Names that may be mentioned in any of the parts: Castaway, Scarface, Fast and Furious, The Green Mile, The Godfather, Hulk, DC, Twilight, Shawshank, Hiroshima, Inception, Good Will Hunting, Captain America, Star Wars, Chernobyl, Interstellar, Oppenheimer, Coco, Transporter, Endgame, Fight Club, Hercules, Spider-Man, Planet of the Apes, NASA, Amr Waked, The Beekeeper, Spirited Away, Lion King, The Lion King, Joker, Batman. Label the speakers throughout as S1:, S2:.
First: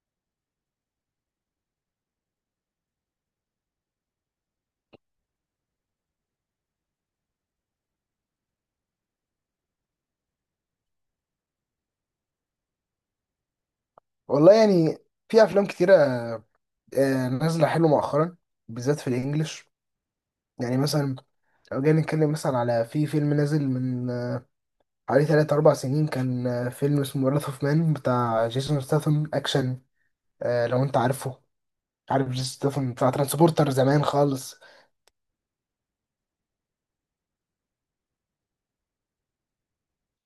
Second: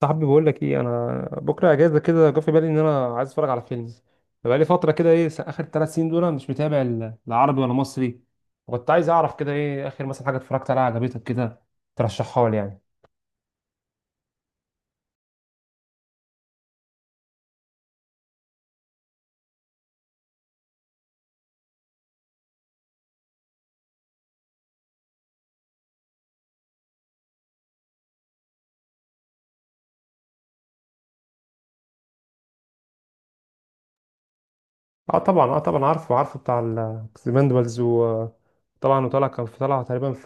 S1: صاحبي بقول لك ايه، انا بكره اجازه كده جه في بالي ان انا عايز اتفرج على فيلم. بقى لي فتره كده، ايه اخر ثلاث سنين دول أنا مش متابع لا عربي ولا مصري. وكنت عايز اعرف كده ايه اخر مثلا حاجه اتفرجت عليها عجبتك كده ترشحها لي يعني.
S2: والله يعني، في افلام كتيره، نازله حلو مؤخرا، بالذات في الانجليش. يعني مثلا، لو جينا نتكلم مثلا على في فيلم نازل من حوالي 3 4 سنين، كان فيلم اسمه وراث اوف مان بتاع جيسون ستاثام اكشن. لو انت عارفه، عارف جيسون ستاثام بتاع ترانسبورتر زمان خالص،
S1: اه طبعا اه طبعا، عارفه بتاع الاكسبندبلز، وطبعا وطلع كان في طلعه تقريبا في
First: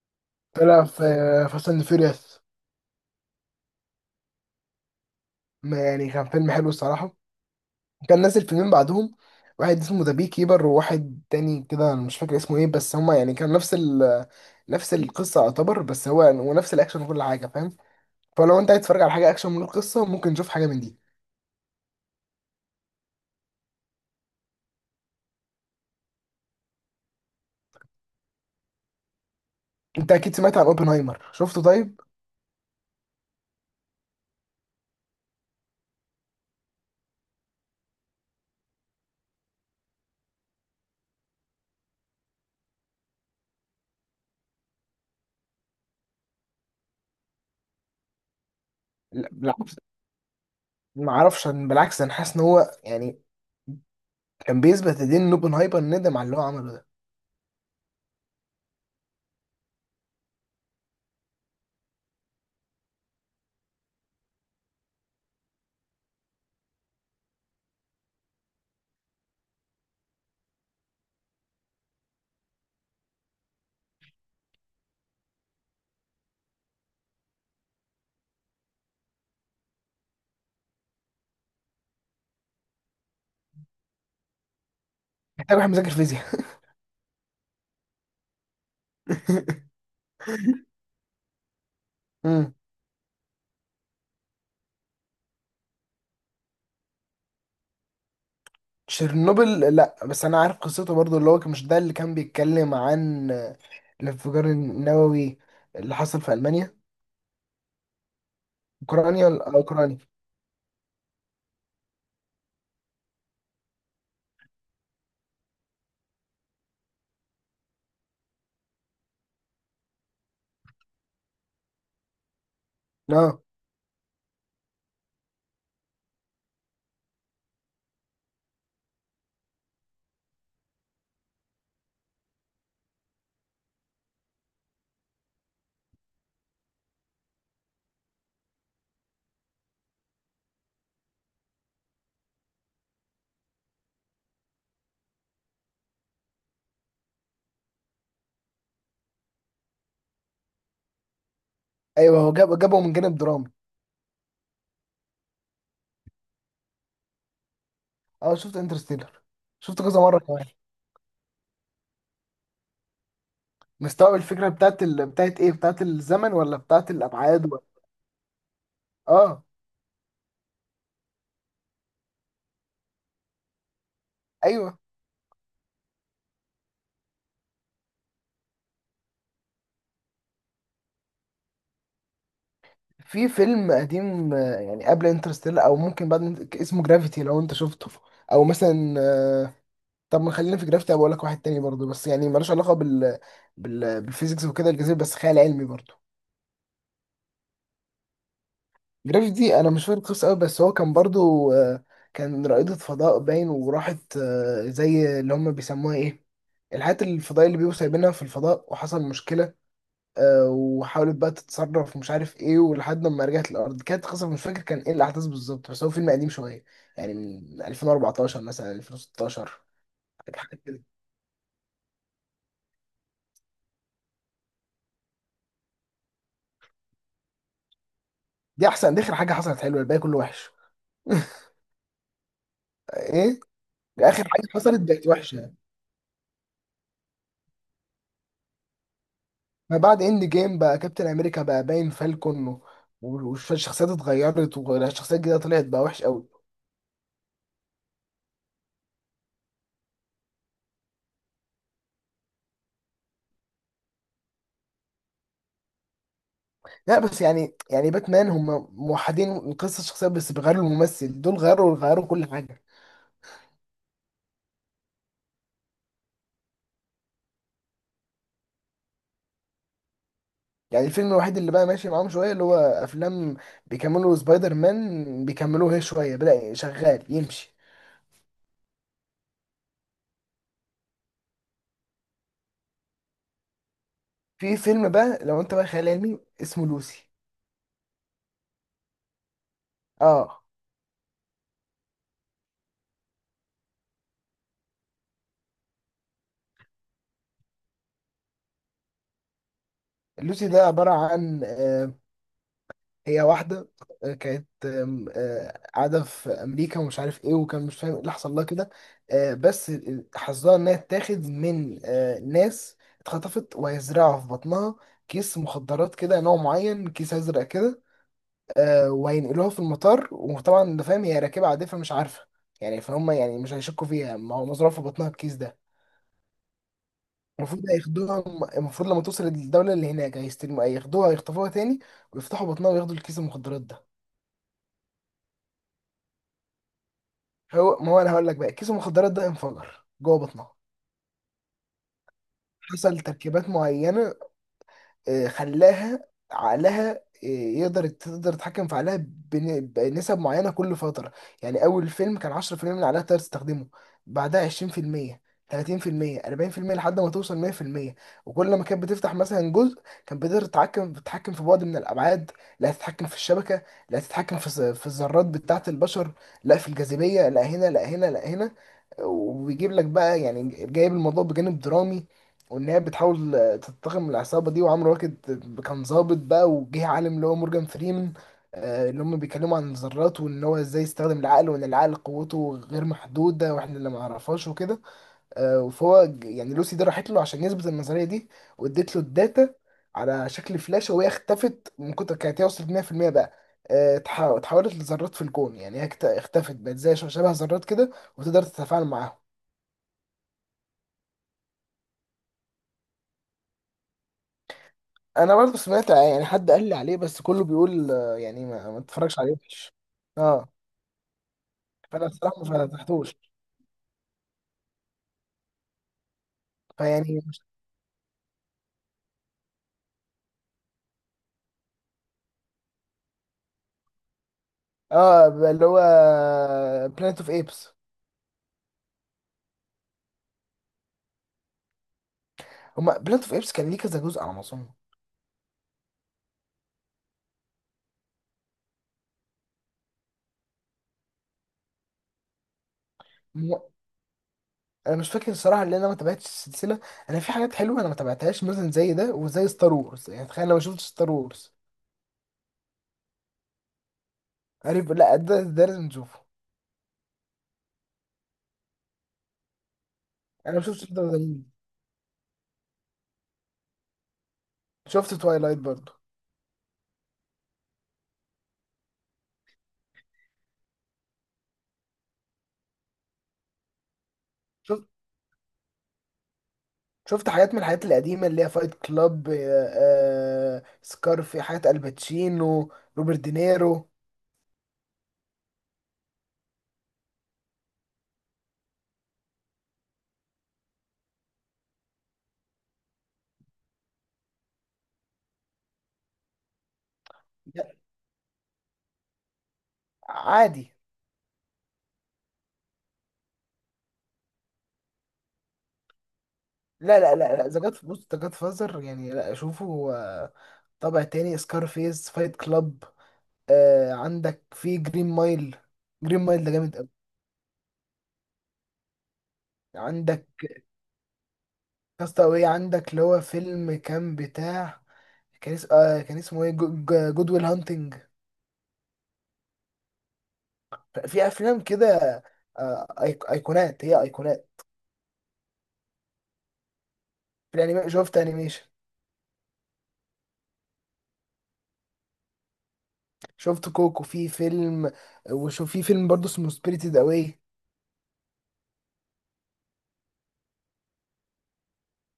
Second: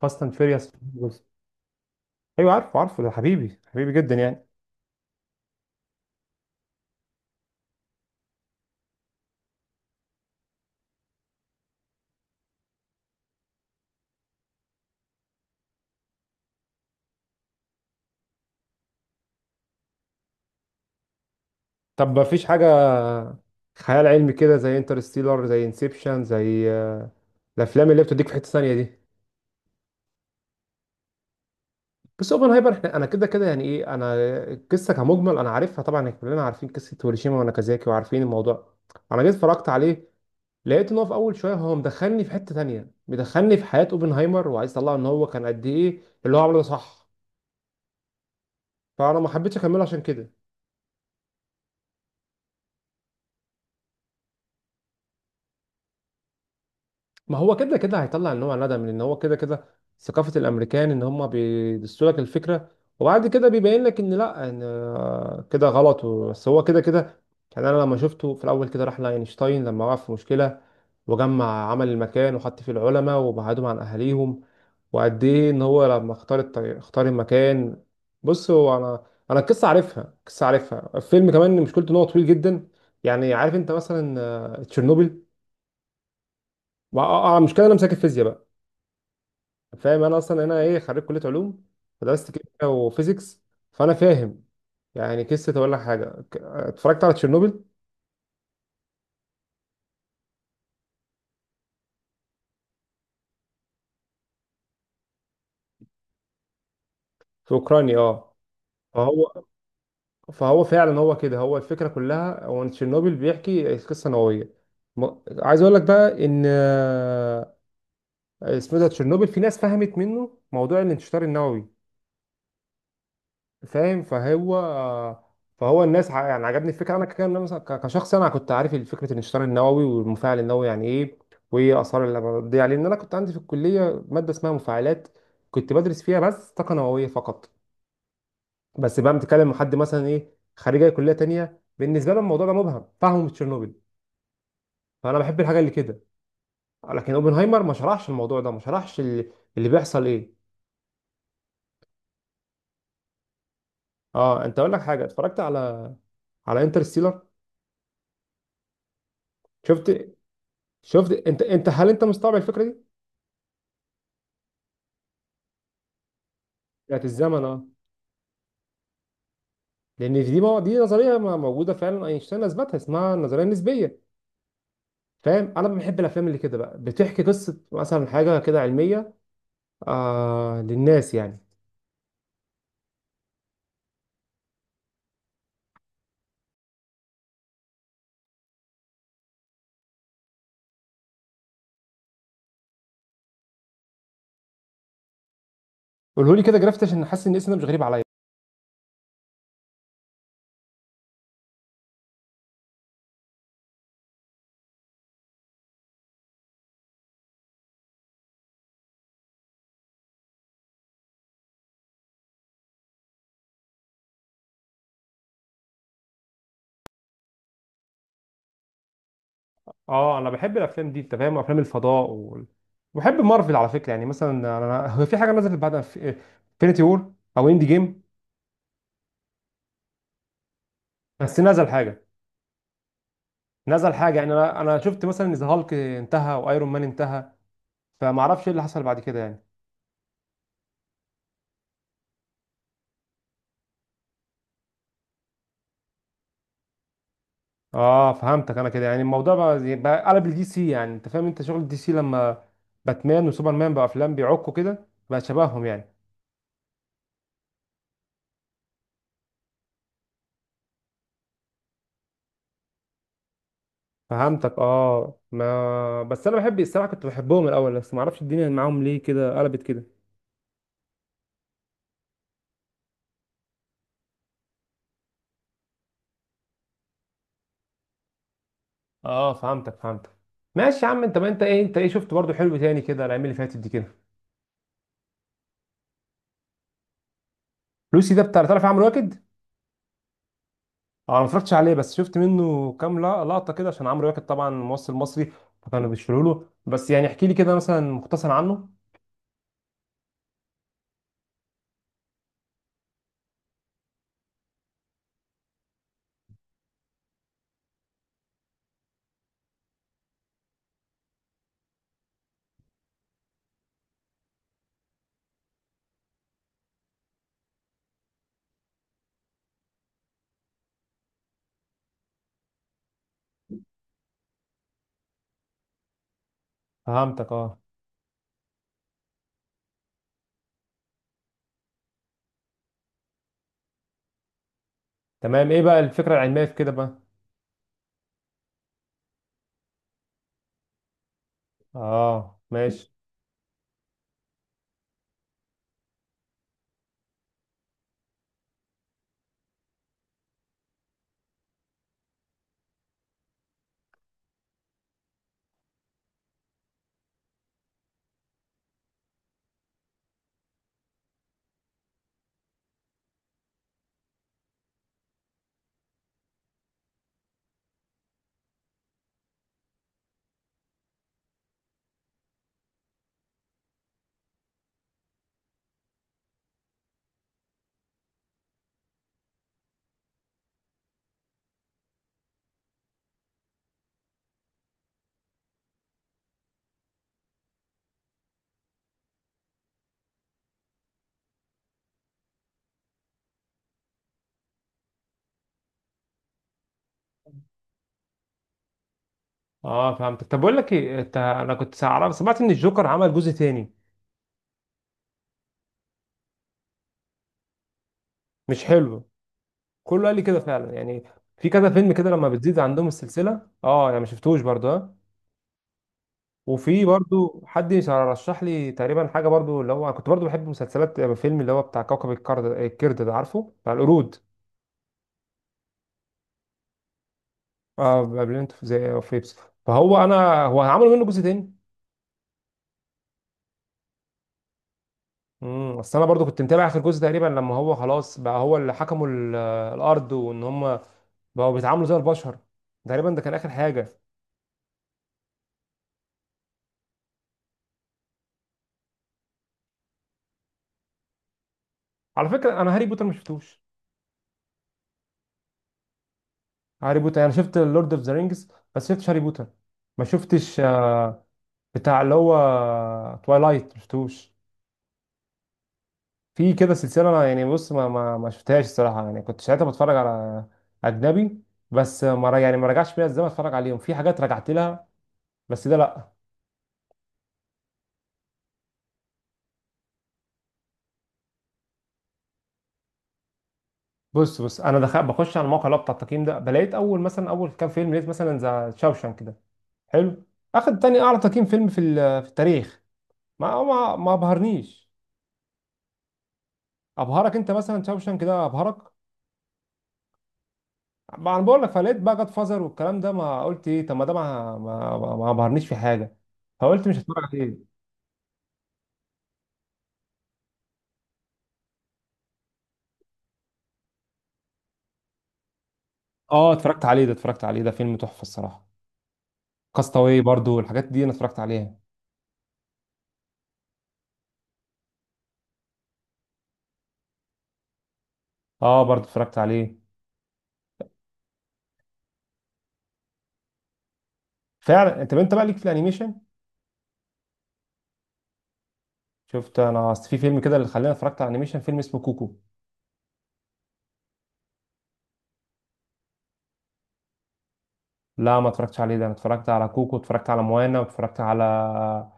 S1: فاست اند فيريوس.
S2: طلع في فاست اند فيوريوس.
S1: ايوه عارفه، ده حبيبي جدا يعني.
S2: يعني كان فيلم حلو الصراحه. كان نازل فيلمين بعدهم، واحد اسمه ذا بي كيبر، وواحد تاني كده أنا مش فاكر اسمه ايه، بس هما يعني كان نفس القصة يعتبر، بس هو يعني، ونفس الأكشن وكل حاجة فاهم. فلو أنت عايز تتفرج على حاجة أكشن من القصة ممكن تشوف حاجة من دي.
S1: طب ما فيش حاجه خيال علمي كده زي انترستيلر، زي انسبشن، زي الافلام اللي بتديك في حته ثانيه دي.
S2: أنت أكيد سمعت عن أوبنهايمر، شفته طيب؟
S1: بس اوبنهايمر احنا انا كده كده يعني ايه، انا القصه كمجمل انا عارفها، طبعا إحنا كلنا عارفين قصه هيروشيما وناكازاكي وعارفين الموضوع. انا جيت اتفرجت عليه لقيت ان هو في اول شويه هو مدخلني في حته تانية، مدخلني في حياه اوبنهايمر وعايز يطلع ان هو كان قد ايه اللي هو عمله ده، صح؟ فانا ما
S2: لا
S1: حبيتش
S2: بالعكس،
S1: اكمله عشان كده.
S2: ما أعرفش أنا، بالعكس أنا حاسس إن هو يعني كان بيثبت لدين إن أوبنهايمر ندم على اللي هو عمله ده.
S1: ما هو كده كده هيطلع نوع ندم لان هو كده كده ثقافة الامريكان ان هم بيدسوا لك الفكرة وبعد كده بيبين لك ان لا ان كده غلط بس هو كده كده. يعني انا لما شفته في الاول، كده راح لاينشتاين لما وقع في مشكلة، وجمع عمل المكان وحط فيه العلماء وبعدهم عن اهاليهم، وقد ايه ان هو لما اختار المكان. بص هو انا، انا القصة عارفها، القصة عارفها. الفيلم كمان مشكلته ان هو طويل جدا. يعني عارف انت مثلا تشيرنوبل.
S2: محتاج واحد مذاكر فيزياء.
S1: مشكلة انا مساك الفيزياء بقى. فاهم انا اصلا انا ايه، خريج كليه علوم، فدرست كيمياء وفيزيكس. فانا فاهم يعني. قصه اقول لك حاجه، اتفرجت على تشيرنوبل
S2: تشيرنوبل لا، بس انا عارف قصته برضو، اللي هو مش ده اللي كان بيتكلم عن الانفجار النووي اللي حصل في المانيا؟
S1: في اوكرانيا اه.
S2: اوكرانيا
S1: فهو
S2: ولا- آه، اوكرانيا.
S1: فهو فعلا هو كده، هو الفكره كلها هو إن تشيرنوبل بيحكي قصه نوويه. م- عايز اقول لك بقى ان اسمه إيه ده، تشيرنوبل في ناس فهمت منه موضوع الانتشار النووي.
S2: اه
S1: فاهم؟ فهو الناس يعني عجبني الفكره انا، كان مثلا كشخص انا كنت عارف فكره الانشطار النووي والمفاعل النووي يعني ايه، وايه اثار اللي بتضيع، لان انا كنت عندي في الكليه ماده اسمها مفاعلات، كنت بدرس فيها بس طاقه نوويه فقط. بس بقى بتكلم مع حد مثلا ايه، خريج أي كليه تانية بالنسبه له الموضوع ده مبهم، فاهمه من تشيرنوبل. فانا بحب الحاجه اللي كده. لكن اوبنهايمر ما شرحش الموضوع ده، ما شرحش اللي بيحصل ايه.
S2: ايوه، هو جابه من جانب درامي.
S1: اه انت، اقول لك حاجه، اتفرجت على على انترستيلر.
S2: اه شفت انترستيلر، شفت
S1: شفت،
S2: كذا مره كمان.
S1: شفت انت هل انت مستوعب الفكره دي؟
S2: مستوعب الفكره بتاعت ايه، بتاعت الزمن ولا بتاعت
S1: بتاعت الزمن
S2: الابعاد ولا...
S1: اه.
S2: اه
S1: لان دي دي نظريه موجوده فعلا، اينشتاين اثبتها، اسمها النظريه النسبيه.
S2: ايوه.
S1: فاهم؟ انا بحب الافلام اللي كده بقى بتحكي قصه مثلا حاجه كده علميه للناس يعني.
S2: في فيلم قديم يعني قبل انترستيلر او ممكن بعد، اسمه جرافيتي لو انت شفته. او مثلا طب ما خلينا في جرافيتي. بقول لك واحد تاني برضه، بس يعني ملوش علاقه بالفيزيكس وكده، الجاذبيه بس، خيال علمي برضه.
S1: قوله لي كده جرافت، عشان حاسس ان الاسم ده مش غريب عليا.
S2: جرافيتي دي انا مش فاكر القصه قوي، بس هو كان برضه آه، كان رائده فضاء باين، وراحت زي اللي هم بيسموها ايه، الحاجات الفضائيه اللي بيبقوا سايبينها في الفضاء، وحصل مشكله. وحاولت بقى تتصرف، مش عارف ايه، ولحد ما رجعت الارض. كانت قصه مش فاكر كان ايه الاحداث بالظبط، بس هو فيلم قديم شويه، يعني من 2014 مثلا 2016.
S1: اه انا بحب
S2: حاجه كده.
S1: الافلام دي انت فاهم، افلام الفضاء بحب مارفل على فكره. يعني مثلا انا، هو في حاجه نزلت بعد انفينيتي وور او اندي جيم؟
S2: دي احسن، دي اخر حاجه حصلت حلوه، الباقي كله وحش.
S1: بس نزل حاجه
S2: ايه
S1: نزل حاجه
S2: اخر
S1: يعني،
S2: حاجه
S1: انا
S2: حصلت
S1: شفت
S2: بقت
S1: مثلا ان ذا
S2: وحشه.
S1: هالك انتهى وايرون مان انتهى، فما اعرفش ايه اللي حصل بعد كده يعني.
S2: ما بعد اند جيم بقى كابتن امريكا بقى باين فالكون والشخصيات اتغيرت، والشخصيات الجديده طلعت بقى وحش قوي.
S1: اه فهمتك. انا كده يعني الموضوع بقى بقى قلب الدي سي، يعني انت فاهم انت شغل الدي سي لما باتمان وسوبرمان بقى افلام بيعكوا كده بقى شبههم يعني.
S2: لا بس يعني، باتمان هم موحدين قصه الشخصيات، بس بيغيروا الممثل، دول غيروا كل حاجه.
S1: فهمتك اه، ما بس انا بحب الصراحه كنت بحبهم الاول، بس ما اعرفش الدنيا معاهم ليه كده قلبت كده.
S2: يعني الفيلم الوحيد اللي بقى ماشي معاهم شويه، اللي هو افلام بيكملوا سبايدر مان، بيكملوه هي شويه، بدأ شغال يمشي.
S1: اه فهمتك. ماشي يا عم. انت ما انت ايه، انت ايه شفت برضو حلو تاني كده الايام اللي فاتت دي كده؟
S2: في فيلم بقى لو انت بقى خيال علمي، اسمه لوسي.
S1: لوسي ده بتاع، تعرف عمرو واكد؟
S2: اه
S1: اه، انا ما اتفرجتش عليه، بس شفت منه كام لقطه كده عشان عمرو واكد طبعا ممثل مصري فكانوا بيشيلوا له. بس يعني احكي لي كده مثلا مختصر عنه.
S2: لوسي ده عباره عن هي واحدة آه، كانت آم، آه، قاعدة في أمريكا، ومش عارف إيه، وكان مش فاهم إيه اللي حصل لها كده. بس حظها إنها تاخد من ناس اتخطفت، وهيزرعوا في بطنها كيس مخدرات كده، نوع معين، كيس أزرق كده. وهينقلوها في المطار، وطبعا أنت فاهم هي راكبة عادية فمش عارفة، يعني فهم يعني مش هيشكوا فيها، ما هو مزروع في بطنها الكيس ده.
S1: فهمتك اه.
S2: المفروض هياخدوها. المفروض لما توصل الدولة اللي هناك هيستلموا، هياخدوها، هيخطفوها تاني، ويفتحوا بطنها وياخدوا الكيس المخدرات ده.
S1: تمام، ايه بقى الفكرة العلمية في كده بقى؟
S2: هو، ما هو انا هقول لك بقى، كيس المخدرات ده انفجر جوه بطنها.
S1: اه ماشي.
S2: حصل تركيبات معينه خلاها عقلها آه، يقدر تقدر تتحكم في عقلها بنسب معينة كل فترة. يعني أول فيلم كان 10% من عقلها تقدر تستخدمه، بعدها 20% 30% 40% لحد ما توصل 100%. وكل ما كانت بتفتح مثلا جزء، كانت بتقدر تتحكم في بعد من الأبعاد، لا تتحكم في الشبكة، لا تتحكم في الذرات بتاعة البشر، لا في الجاذبية، لا هنا لا هنا لا هنا. وبيجيب لك بقى يعني، جايب الموضوع بجانب درامي، وان هي بتحاول تنتقم العصابه دي. وعمرو واكد كان ظابط بقى، وجه عالم اللي هو مورجان فريمان اللي هم بيتكلموا عن الذرات، وان هو ازاي يستخدم العقل، وان العقل قوته غير محدوده واحنا اللي ما نعرفهاش وكده. يعني لوسي دي راحت له عشان يثبت النظريه دي، واديت له الداتا على شكل فلاشه، وهي اختفت من كتر كانت، هي وصلت 100% بقى. اتحولت لذرات في الكون، يعني هي اختفت، بقت زي شبه ذرات كده، وتقدر تتفاعل معاهم.
S1: اه فهمتك. طب بقول لك ايه، انت انا كنت عارف سمعت ان الجوكر عمل جزء تاني؟
S2: انا برضه سمعت يعني حد قال لي عليه، بس كله بيقول يعني
S1: مش
S2: ما
S1: حلو؟
S2: تتفرجش عليه، وحش.
S1: كله قال لي كده
S2: اه
S1: فعلا يعني. في كذا فيلم
S2: فانا
S1: كده لما
S2: الصراحه
S1: بتزيد
S2: ما
S1: عندهم
S2: فتحتوش.
S1: السلسلة، اه انا ما شفتوش برضه ها. وفي
S2: فيعني مش-
S1: برضه حد رشح لي تقريبا حاجة برضه اللي هو، كنت برضه بحب مسلسلات فيلم اللي هو بتاع كوكب الكرد، الكرد ده عارفه، بتاع القرود.
S2: اه اللي هو بلانت اوف ايبس.
S1: اه بابلينت، في زي في بيبسي. فهو انا، هو هيعملوا منه جزء تاني.
S2: هما بلانت اوف ايبس كان ليه كذا جزء على ما اظن.
S1: اصل انا برضو كنت متابع اخر جزء تقريبا لما هو خلاص بقى هو اللي حكموا الارض وان هم بقوا بيتعاملوا زي البشر. تقريبا ده كان اخر
S2: مو-
S1: حاجه.
S2: انا مش فاكر الصراحه، لان انا ما تابعتش السلسله. انا في حاجات حلوه انا ما تابعتهاش، مثلا زي ده وزي ستار وورز، يعني تخيل انا ما شفتش ستار وورز.
S1: على فكره انا هاري بوتر ما شفتوش.
S2: عارف، لا ده لازم نشوفه.
S1: هاري بوتر انا شفت لورد اوف ذا رينجز بس شفتش هاري بوتر. ما
S2: انا
S1: شفتش
S2: ما شفتش ده زمان.
S1: بتاع اللي هو توايلايت ما شفتوش.
S2: شفت توايلايت برضه.
S1: في كده سلسله انا يعني، بص ما شفتهاش الصراحه، يعني كنت ساعتها بتفرج على اجنبي، بس ما ر- يعني ما رجعش بيا الزمن اتفرج عليهم. في حاجات رجعت لها، بس ده لا.
S2: شفت حاجات من الحاجات القديمة، اللي هي فايت كلاب، سكارفي، حاجات الباتشينو، روبرت دينيرو.
S1: بص انا دخل بخش على الموقع اللي هو بتاع التقييم ده، بلاقيت اول مثلا اول كام فيلم، لقيت مثلا ذا شاوشان كده، حلو، اخد تاني اعلى تقييم فيلم في في التاريخ. ما ابهرنيش. ابهرك انت
S2: لا،
S1: مثلا شاوشان كده، ابهرك؟
S2: عادي.
S1: ما انا بقول لك، فلقيت بقى جاد فازر والكلام ده، ما قلت ايه، طب ما ده ما ابهرنيش في حاجه، فقلت مش
S2: لا لا
S1: هتفرج
S2: لا لا، ذا
S1: عليه.
S2: جاد بص، ذا جاد فازر يعني لا اشوفه. طابع تاني، سكارفيس، فايت كلاب. عندك في جرين مايل، جرين مايل ده
S1: اه
S2: جامد
S1: اتفرجت
S2: قوي.
S1: عليه ده، اتفرجت عليه ده، فيلم تحفه الصراحه. كاستاوي
S2: عندك
S1: برضو، الحاجات دي انا اتفرجت عليها.
S2: كاستاوي، عندك اللي هو فيلم كان بتاع، كان اس- آه، كان اسمه ايه، جود ويل هانتنج.
S1: اه برضو اتفرجت عليه.
S2: في افلام كده ايقونات، هي ايقونات.
S1: فعلا، انت انت بقى ليك في الانيميشن.
S2: في الانيميشن شفت انيميشن.
S1: شفت انا، اصل في فيلم كده اللي خلاني اتفرجت على انيميشن، فيلم اسمه كوكو.
S2: شفت كوكو في فيلم. وشوف في فيلم برضه اسمه سبيريتد اواي.
S1: لا ما اتفرجتش عليه ده، انا اتفرجت على كوكو، اتفرجت على موانا، واتفرجت على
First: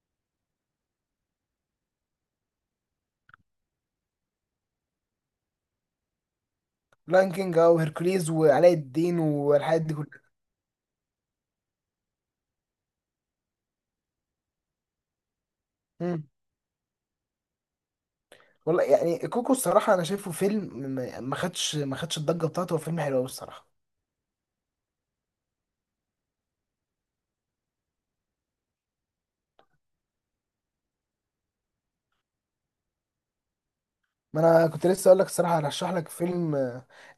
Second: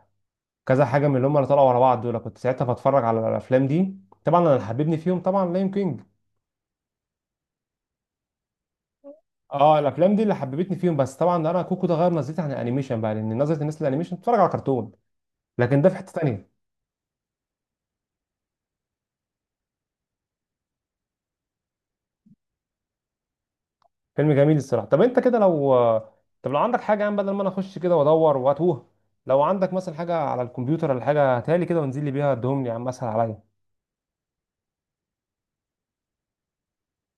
S1: كذا حاجه من اللي هم اللي طلعوا ورا بعض دول، كنت ساعتها بتفرج على الافلام دي. طبعا انا اللي حببني فيهم طبعا لاين كينج.
S2: لاين كينج او هيركوليز وعلاء الدين
S1: اه
S2: والحاجات دي
S1: الافلام
S2: كلها.
S1: دي اللي حببتني فيهم. بس طبعا انا كوكو ده غير نظرتي عن الانيميشن بقى، لان نظره الناس للانيميشن بتتفرج على كرتون، لكن ده في حته
S2: مم.
S1: تانيه.
S2: والله يعني كوكو، الصراحه انا شايفه فيلم ما خدش الضجه بتاعته. هو فيلم حلو قوي الصراحه.
S1: فيلم جميل الصراحه. طب انت كده لو، طب لو عندك حاجه يعني بدل ما انا اخش كده وادور واتوه، لو عندك مثلا حاجه على الكمبيوتر ولا حاجه هاتها لي كده، وانزل لي بيها ادهم لي يا عم، اسهل عليا.
S2: ما انا كنت لسه اقول لك الصراحه هرشح لك فيلم.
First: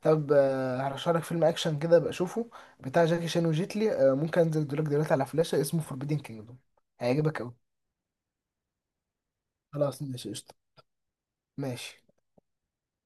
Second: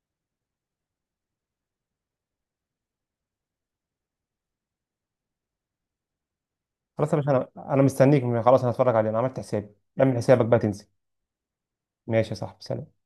S2: طب هرشح لك فيلم اكشن كده بشوفه، بتاع جاكي شان وجيتلي. ممكن انزل لك دلوقتي على فلاشه، اسمه فوربيدن كينجدوم.
S1: خلاص يا باشا،
S2: هيعجبك
S1: انا
S2: قوي.
S1: انا مستنيك، خلاص انا هتفرج عليه، انا عملت حسابي.
S2: خلاص،
S1: اعمل
S2: ماشي،
S1: حسابك
S2: قشطه.
S1: بقى تنزل.
S2: ماشي.
S1: ماشي يا صاحبي، سلام.